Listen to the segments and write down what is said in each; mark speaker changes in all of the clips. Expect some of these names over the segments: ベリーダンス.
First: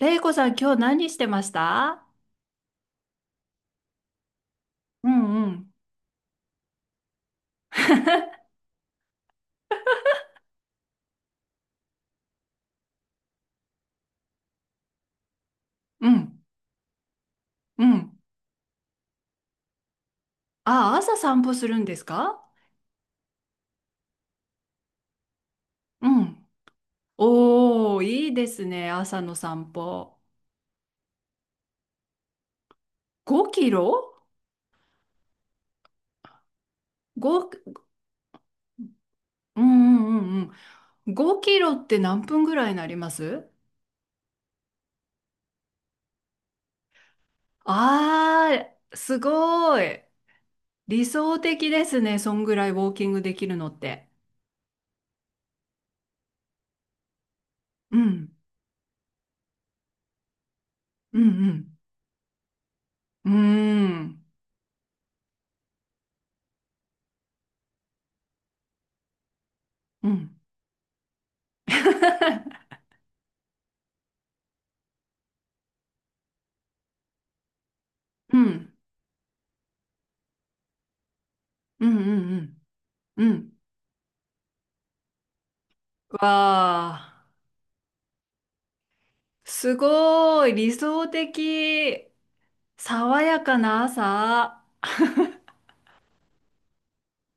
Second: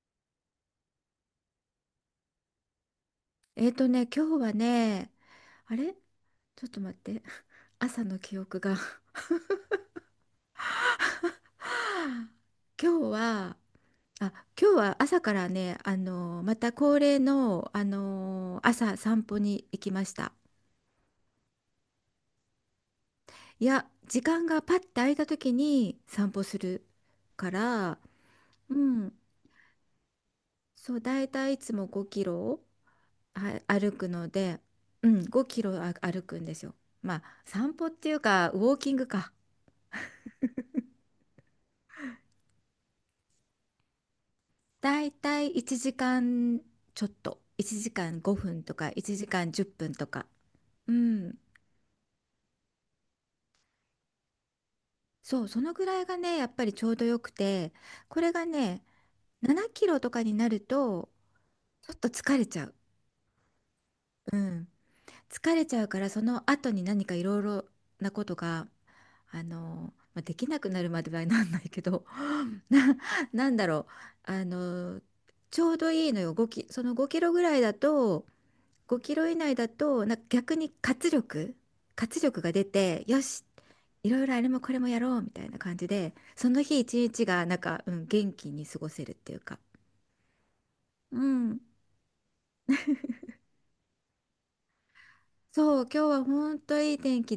Speaker 1: れいこさん、今日何してました？
Speaker 2: 今日は
Speaker 1: う
Speaker 2: ね、
Speaker 1: んうん。
Speaker 2: あれ、ちょっと待って。朝の記 憶が。 今日は、あ、今日は朝からね、
Speaker 1: うん
Speaker 2: また恒例の、
Speaker 1: うん。
Speaker 2: 朝散歩に行きました。
Speaker 1: あ、朝散歩するんですか？
Speaker 2: いや、時間がパッて空いた時に
Speaker 1: う
Speaker 2: 散歩
Speaker 1: ん。
Speaker 2: するから、
Speaker 1: おー、いいです
Speaker 2: う
Speaker 1: ね。
Speaker 2: ん、
Speaker 1: 朝の散歩。
Speaker 2: そう、だいたいいつも5キロ
Speaker 1: 5
Speaker 2: は
Speaker 1: キ
Speaker 2: 歩く
Speaker 1: ロ
Speaker 2: ので、うん、5キロ歩くんですよ。まあ、
Speaker 1: ?5、
Speaker 2: 散歩っていうか、ウォーキングか。
Speaker 1: うんうんうんうん。5キロって何分ぐらいになります？
Speaker 2: だいたい1時間ちょっと、1時間5分
Speaker 1: あ
Speaker 2: とか
Speaker 1: ー、
Speaker 2: 1
Speaker 1: す
Speaker 2: 時間10
Speaker 1: ご
Speaker 2: 分
Speaker 1: い。
Speaker 2: とか。う
Speaker 1: 理想
Speaker 2: ん。
Speaker 1: 的ですね。そんぐらいウォーキングできるのって。
Speaker 2: そう、そのぐらいがね、やっぱりちょうどよくて、
Speaker 1: う
Speaker 2: こ
Speaker 1: ん、
Speaker 2: れがね、7キロとかになると、
Speaker 1: うん、
Speaker 2: ちょっと疲れちゃう。
Speaker 1: うん。うーん、
Speaker 2: うん。疲れちゃうから、その後に何かいろいろなことが、
Speaker 1: う
Speaker 2: まあ、で
Speaker 1: ん。
Speaker 2: きなくなるまではなんないけど、な、なんだろう。ちょうどいいのよ。5キ、その5キロぐらいだと、
Speaker 1: うん、
Speaker 2: 5キロ以内だとなんか逆に活力
Speaker 1: うん、う
Speaker 2: 活力が
Speaker 1: ん、
Speaker 2: 出てよ
Speaker 1: うん。う
Speaker 2: し、
Speaker 1: ん。
Speaker 2: いろいろあれもこれもやろうみたいな感じで、
Speaker 1: わ
Speaker 2: その日一日
Speaker 1: あ、
Speaker 2: がなんか、うん、元気に過ごせるっていうか、
Speaker 1: すごい理想
Speaker 2: うん、
Speaker 1: 的。爽やかな朝。
Speaker 2: そう、今日は本当いい天気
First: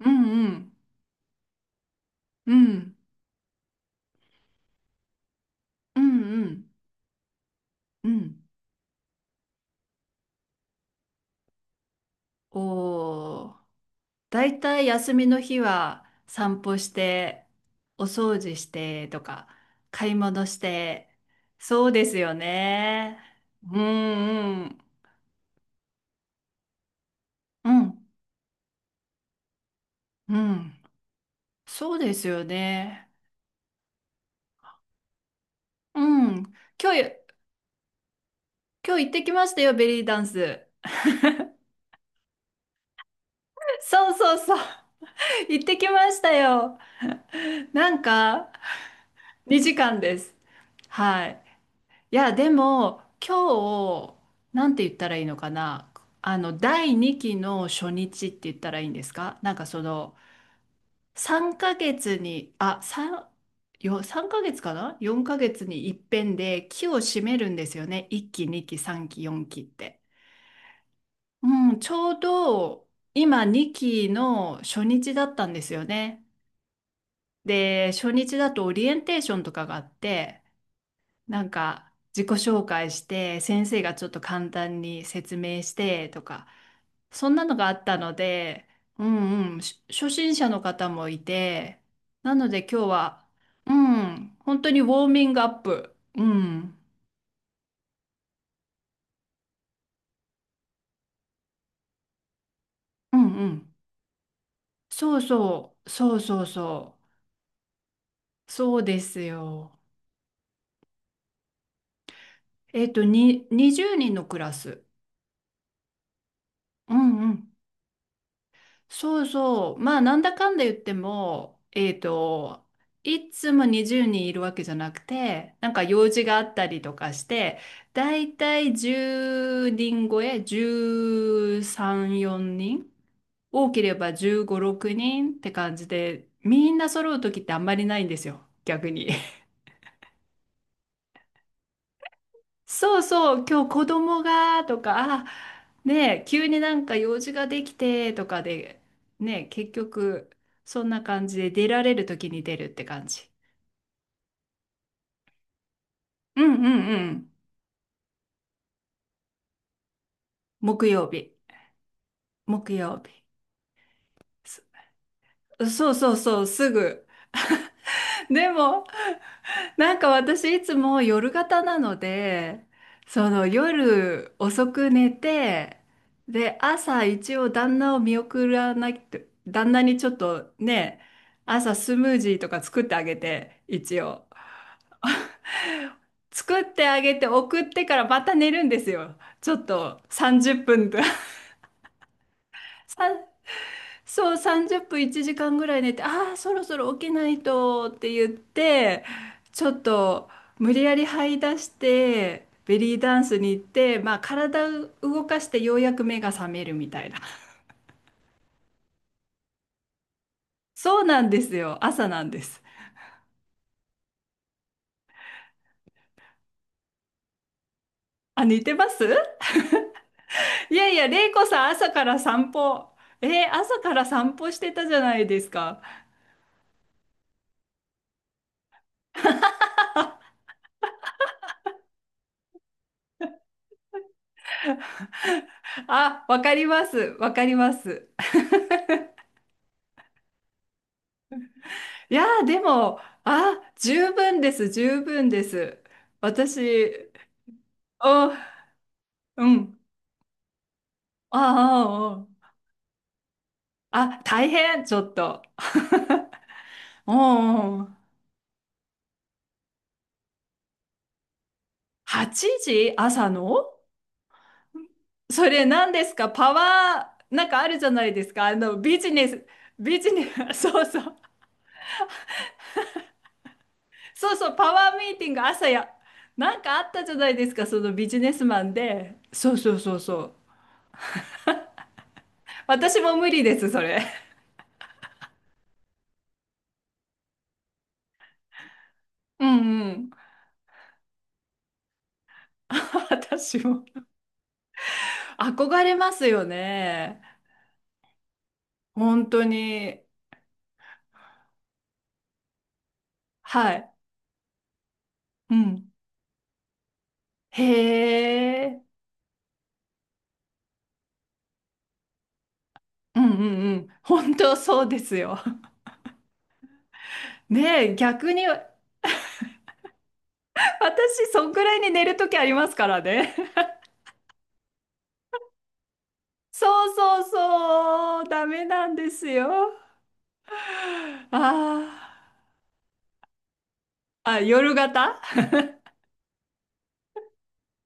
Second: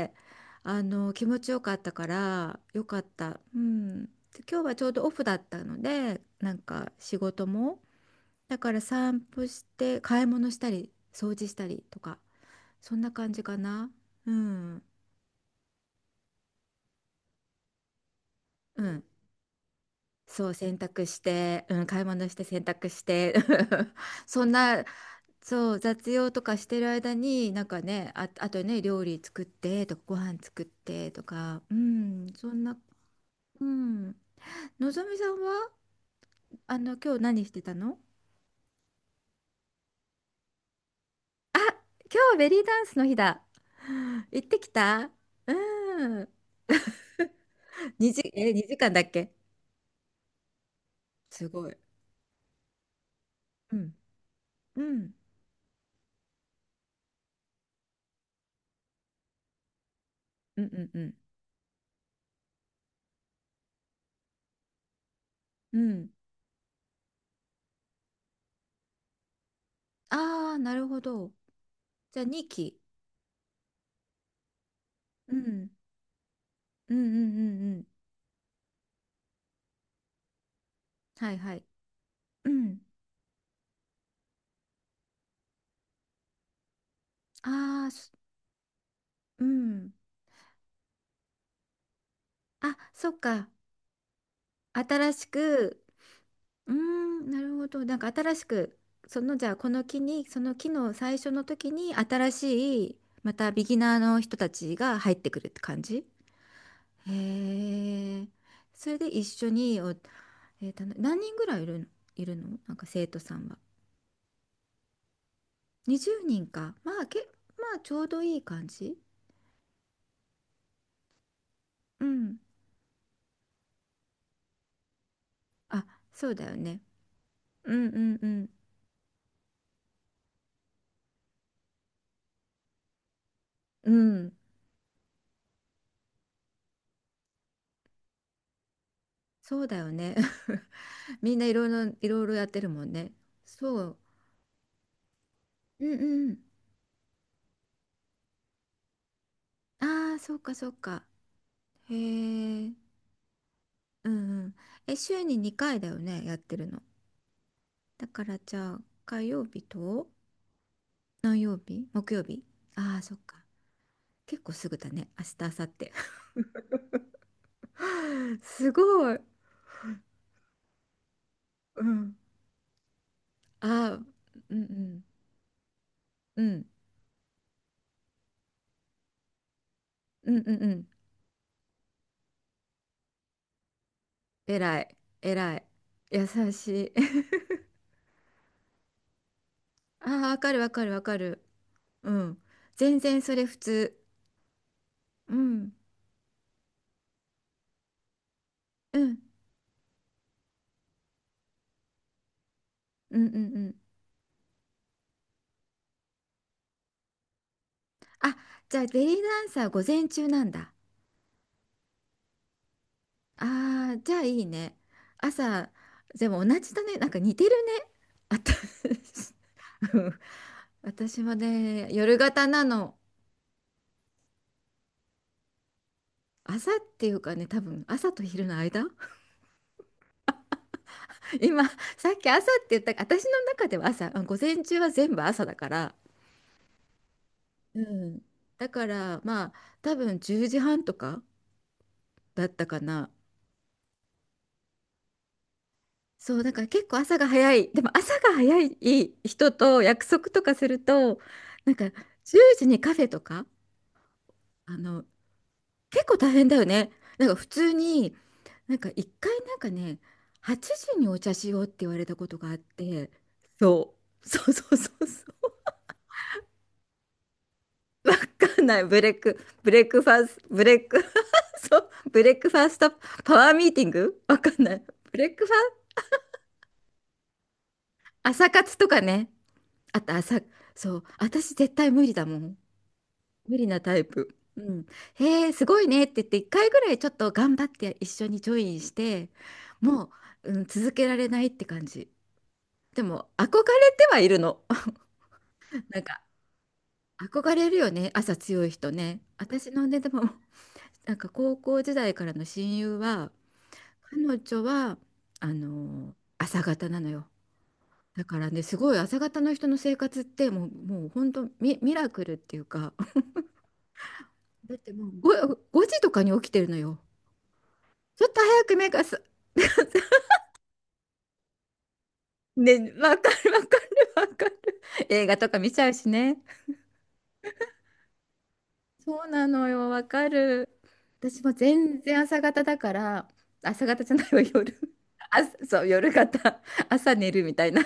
Speaker 1: うんうん。
Speaker 2: 気持ちよかったか
Speaker 1: う
Speaker 2: らよ
Speaker 1: ん。
Speaker 2: かった、うん、で、今日はちょうどオフだったの
Speaker 1: う
Speaker 2: で、
Speaker 1: んう
Speaker 2: なん
Speaker 1: ん
Speaker 2: か仕事も、
Speaker 1: うん。
Speaker 2: だから散歩して買い物したり掃除したりとか、そんな感じ
Speaker 1: おー。
Speaker 2: かな。う
Speaker 1: だいた
Speaker 2: ん。
Speaker 1: い休みの日は散歩して、お掃除し
Speaker 2: うん、
Speaker 1: てとか、買い物
Speaker 2: そう、
Speaker 1: し
Speaker 2: 洗濯
Speaker 1: て。
Speaker 2: して、う
Speaker 1: そ
Speaker 2: ん、
Speaker 1: う
Speaker 2: 買い
Speaker 1: です
Speaker 2: 物
Speaker 1: よ
Speaker 2: して洗濯し
Speaker 1: ね。
Speaker 2: て
Speaker 1: う
Speaker 2: そん
Speaker 1: んうん。
Speaker 2: な、そう、雑用とかしてる間に、なん
Speaker 1: う
Speaker 2: か
Speaker 1: ん
Speaker 2: ね、あ、あとね、料理作ってとか、ご
Speaker 1: う
Speaker 2: 飯作っ
Speaker 1: ん。
Speaker 2: てとか、う
Speaker 1: そうです
Speaker 2: ん、
Speaker 1: よ
Speaker 2: そんな、
Speaker 1: ね。
Speaker 2: うん。のぞみさんは、
Speaker 1: うん。今
Speaker 2: 今
Speaker 1: 日、
Speaker 2: 日何してたの？
Speaker 1: 今日行ってきましたよ、ベリーダンス。
Speaker 2: あ、今日ベリーダンスの日だ。
Speaker 1: そう そう
Speaker 2: 行っ
Speaker 1: そう。
Speaker 2: てきた？う
Speaker 1: 行ってきまし
Speaker 2: ん。
Speaker 1: たよ。なん
Speaker 2: 2時、
Speaker 1: か、
Speaker 2: 2時間だっけ？
Speaker 1: 2時間です。はい。
Speaker 2: すごい。
Speaker 1: いや、でも、
Speaker 2: うん。
Speaker 1: 今日、なん
Speaker 2: う
Speaker 1: て言った
Speaker 2: ん。
Speaker 1: らいいのかな。第2期の初日って言ったらいいんですか？なんか
Speaker 2: うんうんうん。
Speaker 1: 3ヶ月に、3ヶ月かな？ 4 ヶ月
Speaker 2: う
Speaker 1: に一
Speaker 2: ん。
Speaker 1: 遍で期を締めるんですよね。1期、2期、3期、4期って。
Speaker 2: ああ、なるほど。
Speaker 1: うん、ちょう
Speaker 2: じゃあ2期。
Speaker 1: ど、今2期の初日だっ
Speaker 2: う
Speaker 1: たんで
Speaker 2: ん。
Speaker 1: すよね。
Speaker 2: うんうんうんうん。
Speaker 1: で、初日だとオリエンテーションとかがあって、
Speaker 2: はい
Speaker 1: なん
Speaker 2: はい。
Speaker 1: か自己
Speaker 2: う
Speaker 1: 紹
Speaker 2: ん。
Speaker 1: 介して、先生がちょっと簡単に説明してとか、そんなのがあっ
Speaker 2: ああ、
Speaker 1: たの
Speaker 2: す。
Speaker 1: で、う
Speaker 2: う
Speaker 1: んうん、
Speaker 2: ん。
Speaker 1: 初心者の方もいて、なので
Speaker 2: あ、
Speaker 1: 今日
Speaker 2: そっ
Speaker 1: は、
Speaker 2: か。
Speaker 1: うん、本当にウォー
Speaker 2: 新
Speaker 1: ミ
Speaker 2: し
Speaker 1: ングアッ
Speaker 2: く、
Speaker 1: プ。う
Speaker 2: うー
Speaker 1: ん、
Speaker 2: ん、なるほど。なんか新しく、そのじゃあこの木に、その木の最初の時に新しい、
Speaker 1: う
Speaker 2: ま
Speaker 1: んう
Speaker 2: たビ
Speaker 1: ん。
Speaker 2: ギナーの人たちが入っ
Speaker 1: そう
Speaker 2: てくるって
Speaker 1: そ
Speaker 2: 感
Speaker 1: う、
Speaker 2: じ？
Speaker 1: そうそうそ
Speaker 2: へえ。
Speaker 1: う。そう
Speaker 2: そ
Speaker 1: で
Speaker 2: れで
Speaker 1: す
Speaker 2: 一緒
Speaker 1: よ。
Speaker 2: にお、何人ぐらいいるのなんか、生徒さんは？
Speaker 1: 20人のクラス。
Speaker 2: 20人か。ま
Speaker 1: う
Speaker 2: あ、け、
Speaker 1: んうん。
Speaker 2: まあちょうどいい感じ。
Speaker 1: そうそう。まあ、なんだかんだ言っても、
Speaker 2: うん。
Speaker 1: いつも20人いるわけじゃなくて、なんか
Speaker 2: あ、
Speaker 1: 用事
Speaker 2: そう
Speaker 1: があ
Speaker 2: だ
Speaker 1: っ
Speaker 2: よ
Speaker 1: たり
Speaker 2: ね。
Speaker 1: とかして、
Speaker 2: うんう
Speaker 1: だ
Speaker 2: んう
Speaker 1: い
Speaker 2: ん
Speaker 1: たい10人超え、13、4人、多け
Speaker 2: う
Speaker 1: れば
Speaker 2: ん、
Speaker 1: 15、6人って感じで、みんな揃う時ってあんまりないんですよ、逆に。
Speaker 2: そうだよね。みんないろいろ、いろいろやってるもん
Speaker 1: そう
Speaker 2: ね。
Speaker 1: そう、今日
Speaker 2: そ
Speaker 1: 子
Speaker 2: う。
Speaker 1: 供がとか、あ、
Speaker 2: うん
Speaker 1: ねえ、
Speaker 2: う
Speaker 1: 急
Speaker 2: ん。
Speaker 1: になんか用事ができてとかで、ねえ、結
Speaker 2: ああ、
Speaker 1: 局、
Speaker 2: そうかそう
Speaker 1: そんな
Speaker 2: か。
Speaker 1: 感じで出ら
Speaker 2: へ
Speaker 1: れる時に出るっ
Speaker 2: え。
Speaker 1: て感じ。
Speaker 2: うんうん。え、週に2回だよね、やっ
Speaker 1: うん
Speaker 2: て
Speaker 1: う
Speaker 2: るの？
Speaker 1: んうん。
Speaker 2: だからじゃあ、火曜日と
Speaker 1: 木曜日。
Speaker 2: 何曜日？木曜日？
Speaker 1: 木
Speaker 2: あ
Speaker 1: 曜
Speaker 2: あー、そっ
Speaker 1: 日。
Speaker 2: か。結構すぐだね。明日、明
Speaker 1: そ
Speaker 2: 後
Speaker 1: そ
Speaker 2: 日。
Speaker 1: うそうそう、すぐ。で
Speaker 2: す
Speaker 1: も、
Speaker 2: ごい。
Speaker 1: なんか私いつも夜型な
Speaker 2: う
Speaker 1: の
Speaker 2: ん。
Speaker 1: で、その
Speaker 2: ああ、
Speaker 1: 夜
Speaker 2: うんう
Speaker 1: 遅く
Speaker 2: ん。
Speaker 1: 寝て、
Speaker 2: う
Speaker 1: で、
Speaker 2: ん。
Speaker 1: 朝一応旦那を見送らなきゃ、旦那にちょっ
Speaker 2: うん
Speaker 1: と
Speaker 2: うんうん。
Speaker 1: ね、朝スムージーとか作ってあげて、一応。
Speaker 2: 偉い。偉い。優
Speaker 1: 作っ
Speaker 2: し
Speaker 1: て
Speaker 2: い。
Speaker 1: あげて送っ てからまた寝るんですよ。ちょっと
Speaker 2: ああ、わか
Speaker 1: 30
Speaker 2: るわか
Speaker 1: 分
Speaker 2: る
Speaker 1: と
Speaker 2: わ
Speaker 1: か。
Speaker 2: かる。うん。全
Speaker 1: さん
Speaker 2: 然それ普通。
Speaker 1: そう、30分1
Speaker 2: う
Speaker 1: 時間ぐ
Speaker 2: ん。
Speaker 1: らい寝て、ああ、そろそろ起きないとって言っ
Speaker 2: う
Speaker 1: て、
Speaker 2: ん。
Speaker 1: ちょっと無理やり這い出して、ベリー
Speaker 2: う
Speaker 1: ダン
Speaker 2: んうん
Speaker 1: スに
Speaker 2: う
Speaker 1: 行っ
Speaker 2: ん。
Speaker 1: て、まあ体を動かしてようやく目が覚めるみたいな。
Speaker 2: あ、じゃあベリーダンサー午前中なんだ。
Speaker 1: そうなんですよ。朝なんです。
Speaker 2: ああ、じゃあいいね。朝、でも同じだね。なんか似てるね。あ
Speaker 1: あ、
Speaker 2: た
Speaker 1: 似てます。
Speaker 2: うん、
Speaker 1: いやいや、
Speaker 2: 私
Speaker 1: 玲
Speaker 2: も
Speaker 1: 子さん朝
Speaker 2: ね、
Speaker 1: か
Speaker 2: 夜
Speaker 1: ら
Speaker 2: 型
Speaker 1: 散
Speaker 2: な
Speaker 1: 歩。
Speaker 2: の。
Speaker 1: 朝から散歩してたじゃないですか。
Speaker 2: 朝っていうかね、多分朝と昼の間。今、さっき朝って言った、私の中では朝、あ、午前中は全部朝だから。
Speaker 1: あ、わかります。わかりま
Speaker 2: う
Speaker 1: す。
Speaker 2: ん。だから、まあ、多分10時半とか
Speaker 1: いや
Speaker 2: だ
Speaker 1: ー、
Speaker 2: っ
Speaker 1: で
Speaker 2: たか
Speaker 1: も、
Speaker 2: な。
Speaker 1: あ、十分です。十分です。
Speaker 2: そう、だから結構
Speaker 1: 私、
Speaker 2: 朝が早い。でも
Speaker 1: お、
Speaker 2: 朝が早い
Speaker 1: う
Speaker 2: 人
Speaker 1: ん。
Speaker 2: と約束とかすると、なんか
Speaker 1: あ
Speaker 2: 10時にカフェとか、
Speaker 1: あ、ああ、あ、大
Speaker 2: あ
Speaker 1: 変、ち
Speaker 2: の、
Speaker 1: ょっと。
Speaker 2: 結構大変だよね。
Speaker 1: お
Speaker 2: なんか普通
Speaker 1: うおう、
Speaker 2: に、なんか一回なんかね、8時にお茶しようって言われたこと
Speaker 1: 8
Speaker 2: があっ
Speaker 1: 時
Speaker 2: て、
Speaker 1: 朝の？
Speaker 2: そう、そうそうそう
Speaker 1: そ
Speaker 2: そ
Speaker 1: れ何ですか、パワー、なんかあるじゃな
Speaker 2: う。
Speaker 1: い
Speaker 2: わ
Speaker 1: ですか。
Speaker 2: かんない。
Speaker 1: ビジネス、
Speaker 2: ブレッ
Speaker 1: ビ
Speaker 2: クフ
Speaker 1: ジ
Speaker 2: ァ
Speaker 1: ネ
Speaker 2: ースト、
Speaker 1: ス、
Speaker 2: ブ レ
Speaker 1: そう
Speaker 2: ッ
Speaker 1: そ
Speaker 2: ク、
Speaker 1: う、
Speaker 2: そう、ブレックファーストパワーミーティング、
Speaker 1: そう
Speaker 2: わか
Speaker 1: そう、
Speaker 2: ん
Speaker 1: パ
Speaker 2: ない。
Speaker 1: ワーミー
Speaker 2: ブ
Speaker 1: テ
Speaker 2: レ
Speaker 1: ィン
Speaker 2: ッ
Speaker 1: グ
Speaker 2: クファ
Speaker 1: 朝や、
Speaker 2: ー、
Speaker 1: なんかあったじゃないですか、そのビジネス
Speaker 2: 朝
Speaker 1: マン
Speaker 2: 活とか
Speaker 1: で。
Speaker 2: ね。
Speaker 1: そうそうそう
Speaker 2: あと
Speaker 1: そう。
Speaker 2: 朝、そう、私絶対無理だもん。
Speaker 1: 私も無理
Speaker 2: 無
Speaker 1: で
Speaker 2: 理
Speaker 1: す、そ
Speaker 2: なタ
Speaker 1: れ。
Speaker 2: イプ。うん。へえ、すごいねって言って、1回ぐらいちょっと頑張って一緒にジョインして、
Speaker 1: うんう
Speaker 2: も
Speaker 1: ん。
Speaker 2: う、うん、続けられないって感じ。で も、憧
Speaker 1: 私
Speaker 2: れ
Speaker 1: も。
Speaker 2: てはいるの。
Speaker 1: 憧 れ
Speaker 2: なん
Speaker 1: ま
Speaker 2: か、
Speaker 1: すよね。
Speaker 2: 憧れるよね、朝強い人ね。
Speaker 1: 本当
Speaker 2: 私のね、
Speaker 1: に。
Speaker 2: でも、なんか高校時代からの親友は、
Speaker 1: はい。
Speaker 2: 彼女は、
Speaker 1: うん。
Speaker 2: 朝方なのよ。
Speaker 1: へ
Speaker 2: だからね、す
Speaker 1: え。
Speaker 2: ごい朝方の人の生活ってもう、もう本当ミラクルっていうか、
Speaker 1: うんうんうん。本当
Speaker 2: だっ
Speaker 1: そう
Speaker 2: て
Speaker 1: で
Speaker 2: もう
Speaker 1: す
Speaker 2: 5、
Speaker 1: よ。
Speaker 2: 5時とかに起きてるのよ。
Speaker 1: ねえ、
Speaker 2: ちょっ
Speaker 1: 逆
Speaker 2: と
Speaker 1: に、私、
Speaker 2: 早く目がす、
Speaker 1: そんくらいに寝るときありますか
Speaker 2: ね、
Speaker 1: ら
Speaker 2: わか
Speaker 1: ね。
Speaker 2: る わかるわかる。映画とか見ちゃうしね。
Speaker 1: そうそうそう。ダメなんで
Speaker 2: そ
Speaker 1: す
Speaker 2: う
Speaker 1: よ。
Speaker 2: なのよ、わかる。
Speaker 1: あ
Speaker 2: 私も全
Speaker 1: ー
Speaker 2: 然朝方だから、朝方じゃない
Speaker 1: あ、
Speaker 2: わ、
Speaker 1: 夜
Speaker 2: 夜。
Speaker 1: 型
Speaker 2: あ、そう、夜型。朝寝るみたいな。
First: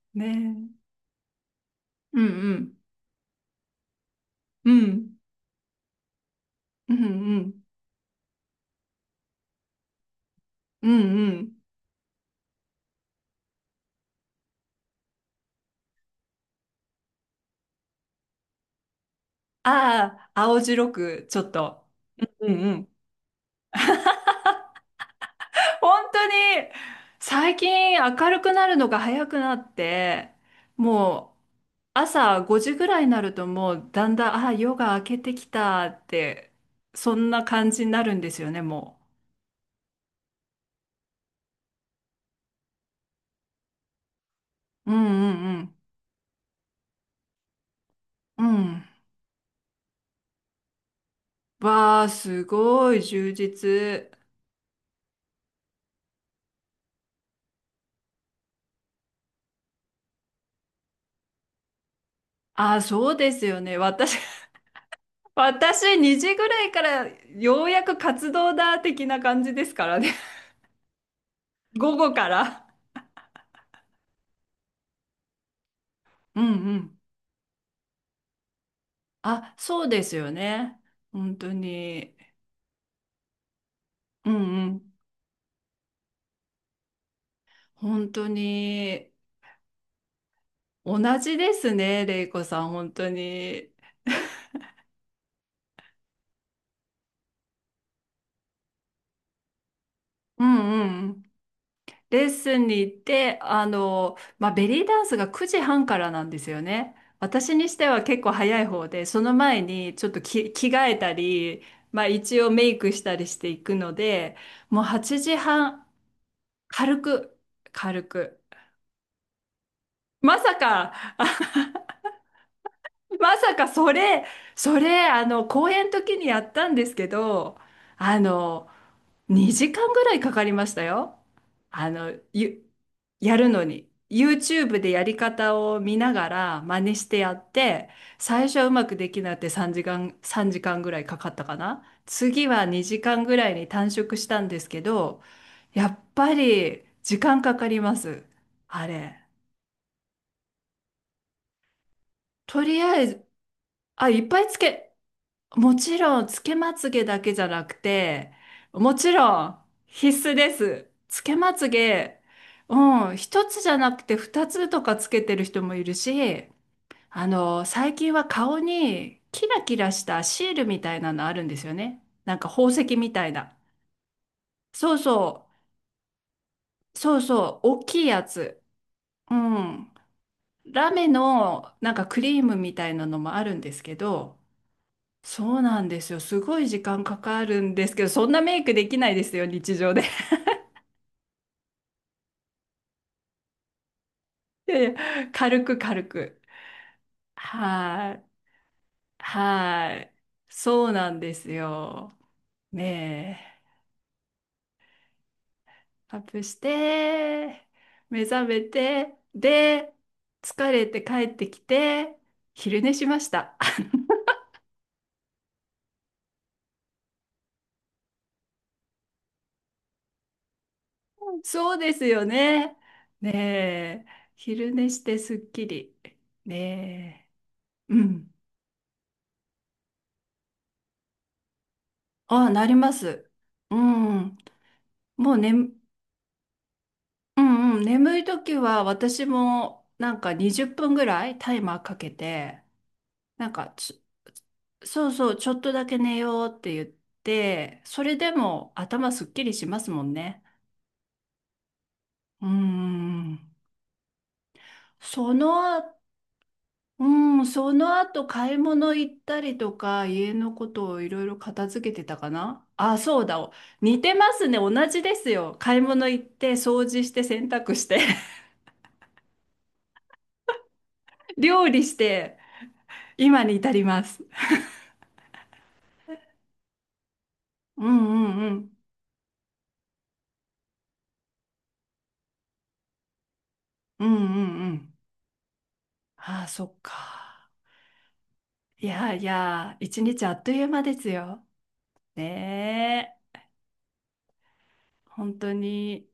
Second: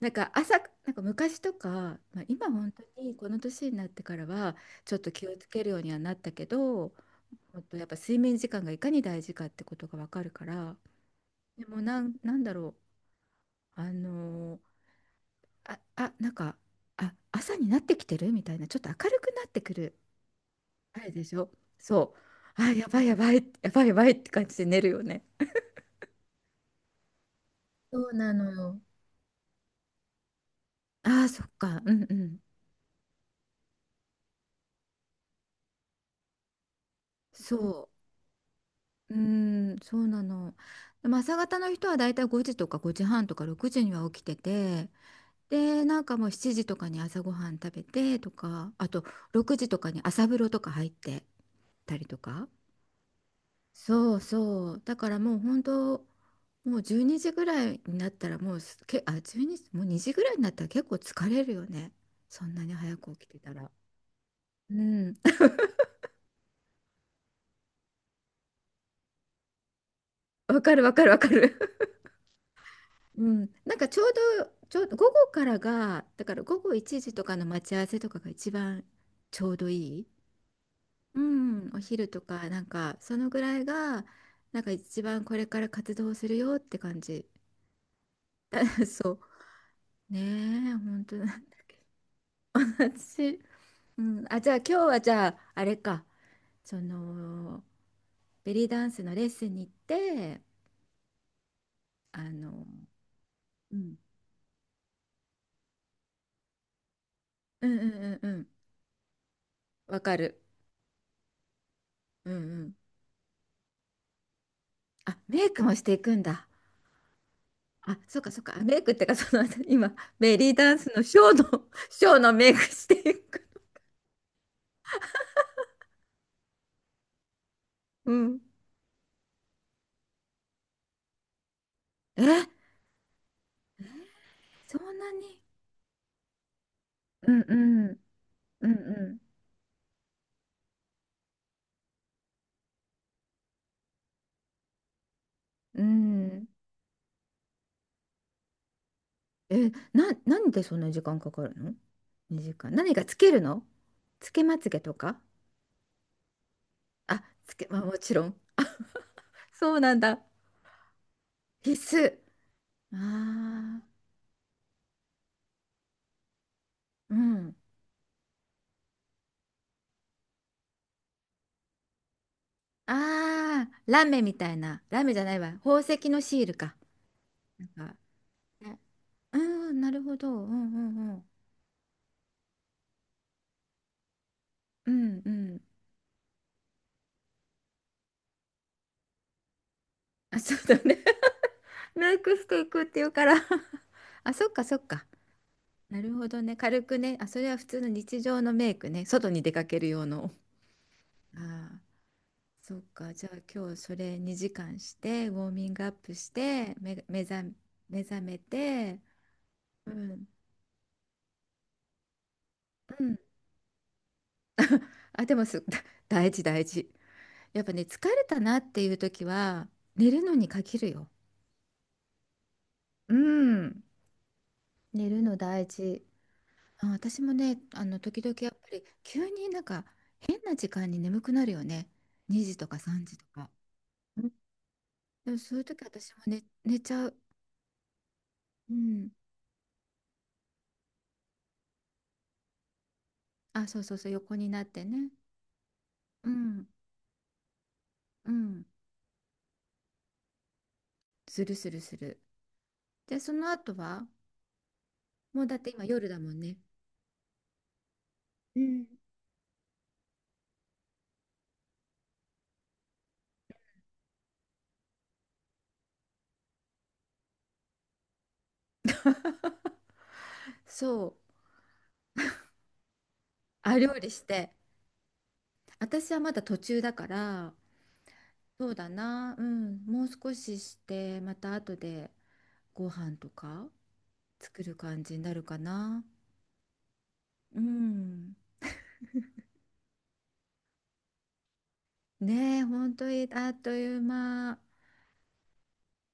Speaker 2: なん
Speaker 1: ね
Speaker 2: か朝、
Speaker 1: え。
Speaker 2: なんか昔とか、
Speaker 1: う
Speaker 2: まあ、今本
Speaker 1: ん
Speaker 2: 当にこの年になってからは、
Speaker 1: うん。う
Speaker 2: ちょっと
Speaker 1: ん。
Speaker 2: 気をつけるようにはなったけ
Speaker 1: う
Speaker 2: ど、
Speaker 1: んう
Speaker 2: もっ
Speaker 1: ん。
Speaker 2: とやっぱ睡眠時間がいかに大事かってことがわかるから、
Speaker 1: うんうん。
Speaker 2: でもなんだろう。あのーあ、あ、なんか、あ、朝になってきてるみたいな、ちょっと明るくなってくる。
Speaker 1: ああ、青白
Speaker 2: あれで
Speaker 1: く、
Speaker 2: し
Speaker 1: ちょっ
Speaker 2: ょ？
Speaker 1: と。
Speaker 2: そ
Speaker 1: うん
Speaker 2: う。
Speaker 1: う
Speaker 2: あ、や
Speaker 1: ん。
Speaker 2: ばいやばい、やばいやばいって感じで寝るよね。
Speaker 1: 本当に、最近
Speaker 2: そう
Speaker 1: 明
Speaker 2: な
Speaker 1: る
Speaker 2: の
Speaker 1: くなる
Speaker 2: よ。
Speaker 1: のが早くなって、
Speaker 2: ああ、
Speaker 1: もう
Speaker 2: そっか。うんうん。
Speaker 1: 朝5時ぐらいになるともうだんだん、ああ、夜が明けてきたって、そんな感じ
Speaker 2: そ
Speaker 1: になるんですよね、も
Speaker 2: う。うーん、そうなの。でも朝方の人はだいたい5時とか5時半とか6時には起きてて、
Speaker 1: う。うんうん
Speaker 2: で、なんかもう7時とかに朝ごはん食べてと
Speaker 1: うん。う
Speaker 2: か、あ
Speaker 1: ん。
Speaker 2: と6時とかに朝風呂とか入ってた
Speaker 1: わ
Speaker 2: り
Speaker 1: あ、
Speaker 2: と
Speaker 1: す
Speaker 2: か。
Speaker 1: ごい充実。
Speaker 2: そうそう。だからもう本当、もう12時ぐらいになったらもうす、け、12、もう2時ぐらいになったら結構疲れるよね。そんなに
Speaker 1: ああ、
Speaker 2: 早く
Speaker 1: そう
Speaker 2: 起き
Speaker 1: で
Speaker 2: て
Speaker 1: す
Speaker 2: た
Speaker 1: よ
Speaker 2: ら。
Speaker 1: ね。私、
Speaker 2: うん。
Speaker 1: 私2時ぐらいからようやく活動だ的な感じですからね。
Speaker 2: わかるわかるわかる。
Speaker 1: 午後から。
Speaker 2: うん。なんかちょうど午後からが、だか
Speaker 1: う
Speaker 2: ら
Speaker 1: ん
Speaker 2: 午
Speaker 1: う
Speaker 2: 後
Speaker 1: ん。
Speaker 2: 1時とかの待ち合わせとかが一番ちょ
Speaker 1: あ、
Speaker 2: うどい
Speaker 1: そうで
Speaker 2: い。
Speaker 1: すよね。
Speaker 2: う
Speaker 1: 本当
Speaker 2: ん。お昼
Speaker 1: に。
Speaker 2: とか、なんかそのぐらいが、
Speaker 1: うん
Speaker 2: なん
Speaker 1: う
Speaker 2: か
Speaker 1: ん。
Speaker 2: 一番これから活動するよって感じ。
Speaker 1: 本当 に。
Speaker 2: そう。ねえ、
Speaker 1: 同
Speaker 2: 本当な
Speaker 1: じ
Speaker 2: ん
Speaker 1: で
Speaker 2: だっ
Speaker 1: す
Speaker 2: け。
Speaker 1: ね、レイコさん、本当
Speaker 2: 私、
Speaker 1: に。
Speaker 2: うん、あ、じゃあ今日はじゃああれか、そのベリーダンスのレッスンに行って、
Speaker 1: うんうん。レッ
Speaker 2: あ
Speaker 1: ス
Speaker 2: の、
Speaker 1: ンに行って、
Speaker 2: うん、
Speaker 1: まあ、ベリーダンスが9時半からなんですよね。私
Speaker 2: う
Speaker 1: にし
Speaker 2: んう
Speaker 1: ては
Speaker 2: んうん
Speaker 1: 結
Speaker 2: う
Speaker 1: 構
Speaker 2: ん、
Speaker 1: 早い方で、その前に
Speaker 2: わ
Speaker 1: ちょっ
Speaker 2: か
Speaker 1: と
Speaker 2: る。
Speaker 1: き着替えたり、まあ、
Speaker 2: うんう
Speaker 1: 一応メ
Speaker 2: ん。
Speaker 1: イクしたりしていくので、もう
Speaker 2: あ、
Speaker 1: 8
Speaker 2: メイク
Speaker 1: 時
Speaker 2: もし
Speaker 1: 半、
Speaker 2: ていくんだ。
Speaker 1: 軽く、
Speaker 2: あ、
Speaker 1: 軽
Speaker 2: そうか
Speaker 1: く。
Speaker 2: そうか。メイクってかその今
Speaker 1: ま
Speaker 2: ベリ
Speaker 1: さ
Speaker 2: ーダンス
Speaker 1: か。
Speaker 2: のショーの ショーのメイクしてい
Speaker 1: ま
Speaker 2: く。
Speaker 1: さかそれ、公演の時にやったんですけど、
Speaker 2: う
Speaker 1: あ
Speaker 2: ん。
Speaker 1: の、2時間ぐらいかかりましたよ。あの、
Speaker 2: え、
Speaker 1: ゆ、やるのに。YouTube
Speaker 2: そ
Speaker 1: で
Speaker 2: ん
Speaker 1: や
Speaker 2: な
Speaker 1: り
Speaker 2: に。
Speaker 1: 方を見ながら真似してや
Speaker 2: うん
Speaker 1: っ
Speaker 2: う
Speaker 1: て、
Speaker 2: ん
Speaker 1: 最初は
Speaker 2: う
Speaker 1: う
Speaker 2: ん
Speaker 1: まく
Speaker 2: う
Speaker 1: でき
Speaker 2: ん。
Speaker 1: なくて3時間ぐらいかかったかな。次は2時間ぐらいに短縮したんですけど、
Speaker 2: う
Speaker 1: やっぱ
Speaker 2: ん。
Speaker 1: り時間かかります。あれ。
Speaker 2: え、なんでそんな時間かかるの？2
Speaker 1: と
Speaker 2: 時間。
Speaker 1: り
Speaker 2: 何
Speaker 1: あ
Speaker 2: が
Speaker 1: え
Speaker 2: つ
Speaker 1: ず、
Speaker 2: けるの？
Speaker 1: あ、いっ
Speaker 2: つ
Speaker 1: ぱ
Speaker 2: け
Speaker 1: い
Speaker 2: ま
Speaker 1: つ
Speaker 2: つげと
Speaker 1: け、
Speaker 2: か？
Speaker 1: もちろん、つけまつげだ
Speaker 2: あ、
Speaker 1: けじゃ
Speaker 2: つ
Speaker 1: な
Speaker 2: け、
Speaker 1: く
Speaker 2: まあもちろ
Speaker 1: て、
Speaker 2: ん。
Speaker 1: もちろん
Speaker 2: そうなんだ。
Speaker 1: 必須です。つけまつ
Speaker 2: 必須。
Speaker 1: げ、うん、一つじゃ
Speaker 2: ああ、
Speaker 1: なくて二つとかつけてる人もいるし、
Speaker 2: うん。
Speaker 1: 最近は顔にキラキラしたシールみたいなのあるんですよね。なんか宝石みたいな。
Speaker 2: ああ、ラメみたいな。
Speaker 1: そう
Speaker 2: ラメじゃない
Speaker 1: そ
Speaker 2: わ。宝石のシールか。
Speaker 1: う、そうそ
Speaker 2: な
Speaker 1: う、
Speaker 2: ん
Speaker 1: 大
Speaker 2: か、
Speaker 1: きいやつ。
Speaker 2: ね、
Speaker 1: う
Speaker 2: うん、な
Speaker 1: ん。
Speaker 2: るほど。うんう
Speaker 1: ラメ
Speaker 2: んうん。
Speaker 1: のなんかクリームみたいなのもあるんですけど、
Speaker 2: うんう
Speaker 1: そう
Speaker 2: ん。
Speaker 1: なんですよ。すごい時間かかるんですけど、そんなメイクできないですよ、日常で。
Speaker 2: あ、そうだね。メイクしていくっていうから あ、そっか
Speaker 1: い
Speaker 2: そ
Speaker 1: やい
Speaker 2: っか。
Speaker 1: や、軽く
Speaker 2: な
Speaker 1: 軽
Speaker 2: るほ
Speaker 1: く。
Speaker 2: どね。軽くね。あ、それは普通の
Speaker 1: は
Speaker 2: 日
Speaker 1: い。
Speaker 2: 常のメイクね。外に出かける
Speaker 1: は
Speaker 2: 用
Speaker 1: い。
Speaker 2: の。
Speaker 1: そうなんで
Speaker 2: あ
Speaker 1: す
Speaker 2: ー、
Speaker 1: よ。
Speaker 2: そっか、じゃあ
Speaker 1: ね
Speaker 2: 今
Speaker 1: え。
Speaker 2: 日それ2時間して、ウォーミングアップ
Speaker 1: アッ
Speaker 2: し
Speaker 1: プし
Speaker 2: て、目、目覚、
Speaker 1: て、
Speaker 2: 目覚
Speaker 1: 目
Speaker 2: め
Speaker 1: 覚め
Speaker 2: て、
Speaker 1: て、
Speaker 2: う
Speaker 1: で、
Speaker 2: ん、
Speaker 1: 疲れて帰ってきて、昼寝
Speaker 2: う
Speaker 1: し
Speaker 2: ん。
Speaker 1: ました。
Speaker 2: あ、でもす、大事大事。やっぱね、疲れたなっていう時は、寝るのに限るよ。
Speaker 1: そうですよね。
Speaker 2: う
Speaker 1: ね
Speaker 2: ん。
Speaker 1: え。昼寝し
Speaker 2: 寝
Speaker 1: て
Speaker 2: る
Speaker 1: す
Speaker 2: の
Speaker 1: っき
Speaker 2: 大
Speaker 1: り。
Speaker 2: 事。あ、私
Speaker 1: ね
Speaker 2: もね、
Speaker 1: え。う
Speaker 2: 時
Speaker 1: ん。
Speaker 2: 々やっぱり、急になんか、変な時間に眠くなるよね。2
Speaker 1: ああ、
Speaker 2: 時
Speaker 1: な
Speaker 2: と
Speaker 1: り
Speaker 2: か
Speaker 1: ま
Speaker 2: 3時と
Speaker 1: す。
Speaker 2: か。
Speaker 1: う
Speaker 2: うん、
Speaker 1: ん。
Speaker 2: で
Speaker 1: もう
Speaker 2: も
Speaker 1: ね、
Speaker 2: そういう時私も寝ちゃう。
Speaker 1: うんうん、眠い時
Speaker 2: う
Speaker 1: は
Speaker 2: ん。
Speaker 1: 私もなんか20分ぐらいタイマーかけて、なん
Speaker 2: あ、
Speaker 1: か
Speaker 2: そうそう
Speaker 1: ち
Speaker 2: そう、横になって
Speaker 1: そ
Speaker 2: ね。
Speaker 1: うそう、ちょっとだけ寝
Speaker 2: う
Speaker 1: ようっ
Speaker 2: ん、
Speaker 1: て言って、それで
Speaker 2: うん。
Speaker 1: も頭すっきりしますもんね。
Speaker 2: するするする。
Speaker 1: うー
Speaker 2: で、その
Speaker 1: ん。
Speaker 2: 後は、
Speaker 1: そ
Speaker 2: もうだって
Speaker 1: のあ、
Speaker 2: 今夜だもんね。
Speaker 1: うん、その後買い
Speaker 2: うん。
Speaker 1: 物行ったりとか、家のことをいろいろ片付けてたかなあ、そうだ。似てますね。同じですよ。買い物行って、掃除して、洗濯して、
Speaker 2: そう、
Speaker 1: 料理して、今に至
Speaker 2: あ、
Speaker 1: り
Speaker 2: 料
Speaker 1: ま
Speaker 2: 理し
Speaker 1: す。
Speaker 2: て。私はまだ途中だから、
Speaker 1: うんうんう
Speaker 2: そう
Speaker 1: ん。
Speaker 2: だな、うん、もう少しして、また後でご飯とか
Speaker 1: うんうん
Speaker 2: 作
Speaker 1: う
Speaker 2: る
Speaker 1: ん。
Speaker 2: 感じになるかな。
Speaker 1: ああ、そっか。
Speaker 2: うん。
Speaker 1: いやいや、一日あっという間ですよ。
Speaker 2: ねえ、本当
Speaker 1: ね
Speaker 2: に
Speaker 1: え、
Speaker 2: あっという間。
Speaker 1: 本当に。